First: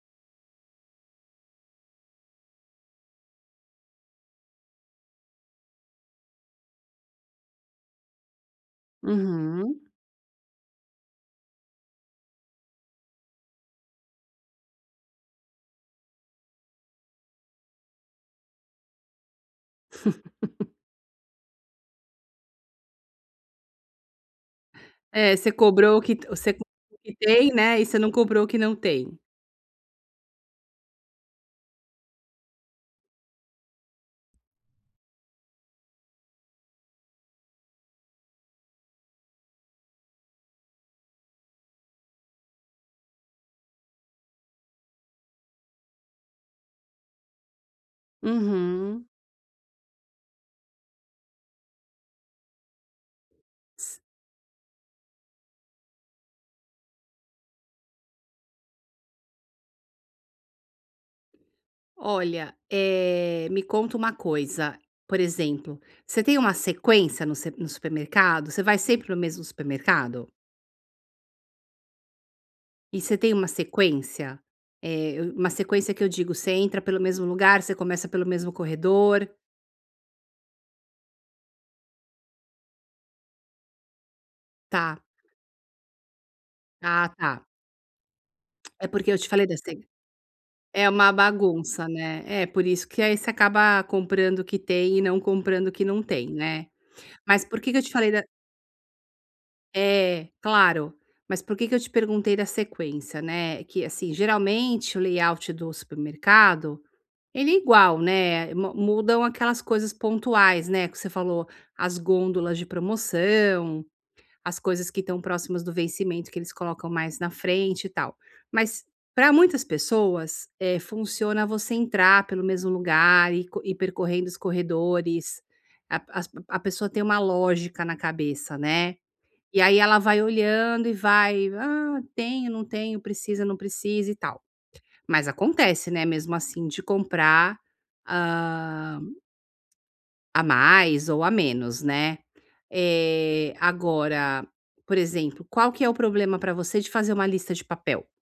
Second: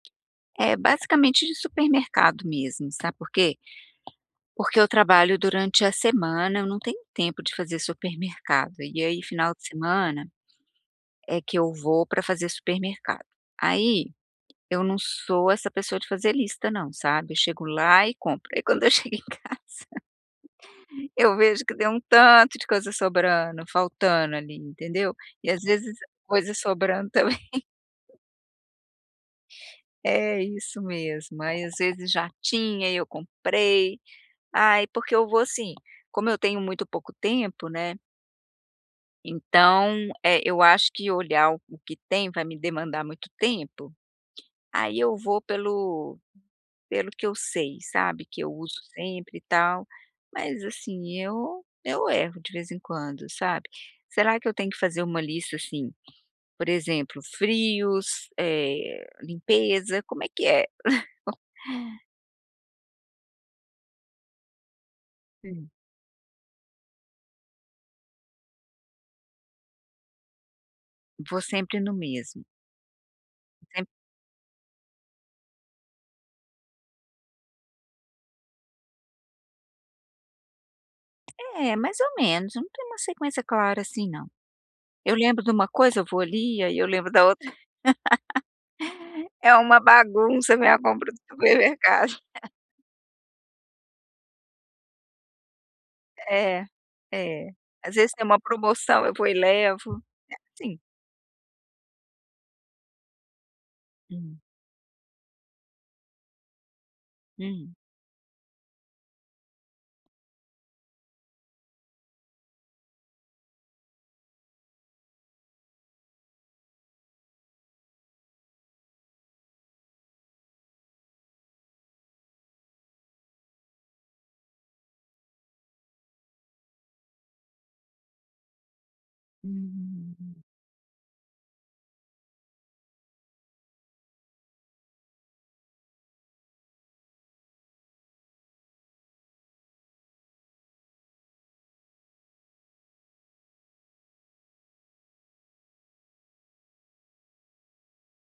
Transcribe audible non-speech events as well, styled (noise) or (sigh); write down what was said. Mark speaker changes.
Speaker 1: É, basicamente de supermercado mesmo, sabe por quê? Porque eu trabalho durante a semana, eu não tenho tempo de fazer supermercado, e aí final de
Speaker 2: Uhum.
Speaker 1: semana é que eu vou pra fazer supermercado. Aí, eu não sou essa pessoa de fazer lista não, sabe, eu chego lá e compro. E quando eu chego em casa,
Speaker 2: (laughs)
Speaker 1: (chuckles) eu vejo que tem um tanto de coisa sobrando, faltando ali, entendeu.
Speaker 2: É,
Speaker 1: E
Speaker 2: você
Speaker 1: às vezes, coisa
Speaker 2: cobrou o
Speaker 1: sobrando
Speaker 2: que você (unintelligible) o que
Speaker 1: também.
Speaker 2: tem, né, e você não
Speaker 1: (laughs)
Speaker 2: cobrou o que não tem.
Speaker 1: É, isso mesmo, aí às vezes já tinha e eu comprei. Ai, porque eu vou, assim, como eu tenho muito pouco tempo, né então, eu acho que olhar o que tem, vai me demandar muito tempo, aí eu vou pelo pelo que eu sei, sabe, que eu uso
Speaker 2: Uhum.
Speaker 1: sempre e tal, mas, assim, eu eu erro de vez em quando sabe. Será que eu tenho que fazer uma lista assim, por exemplo: frios, eh, limpeza, como é que é? (laughs)
Speaker 2: Olha, eh, me conta uma coisa, por
Speaker 1: Hum.
Speaker 2: exemplo, você tem uma sequência no sep no supermercado? Você vai sempre no mesmo supermercado?
Speaker 1: Vou sempre no mesmo.
Speaker 2: E você tem uma
Speaker 1: Sempre
Speaker 2: sequência? Eh, eu uma sequência que eu digo, você entra pelo mesmo lugar, você começa pelo mesmo corredor.
Speaker 1: É, mais ou menos, não tem uma sequência clara assim, não.
Speaker 2: Tá.
Speaker 1: Eu lembro de uma coisa, eu vou ali, aí eu
Speaker 2: Ah
Speaker 1: lembro da outra.
Speaker 2: tá. É porque eu te
Speaker 1: (laughs)
Speaker 2: falei
Speaker 1: É
Speaker 2: das
Speaker 1: uma
Speaker 2: teg
Speaker 1: bagunça a minha
Speaker 2: é uma
Speaker 1: compra do
Speaker 2: bagunça,
Speaker 1: supermercado.
Speaker 2: né. É
Speaker 1: (laughs)
Speaker 2: por isso que aí você acaba comprando o que tem e não comprando o que não tem,
Speaker 1: É,
Speaker 2: né. Mas
Speaker 1: é.
Speaker 2: por que que eu te
Speaker 1: Às vezes
Speaker 2: falei da
Speaker 1: tem uma promoção, eu vou e levo.
Speaker 2: É,
Speaker 1: É assim.
Speaker 2: claro. Mas por que eu te perguntei da sequência, né, que, assim,
Speaker 1: Hum.
Speaker 2: geralmente o layout do supermercado, ele é
Speaker 1: Hum.
Speaker 2: igual, né, ma mudam aquelas coisas pontuais, né, que você falou: as gôndolas de promoção, as coisas que estão próximas do vencimento que eles colocam mais na frente e tal. Mas para muitas pessoas, eh, funciona você entrar pelo mesmo lugar e co ir percorrendo os corredores, a as a pessoa tem uma lógica na cabeça, né. E aí ela vai
Speaker 1: Hum.
Speaker 2: olhando e vai: "Ah tenho, não tenho, precisa, não precisa" e tal. Mas acontece, né, mesmo assim, de comprar, hã a mais ou a menos né, eh, agora, por exemplo, qual que é o problema para você de fazer uma lista de papel?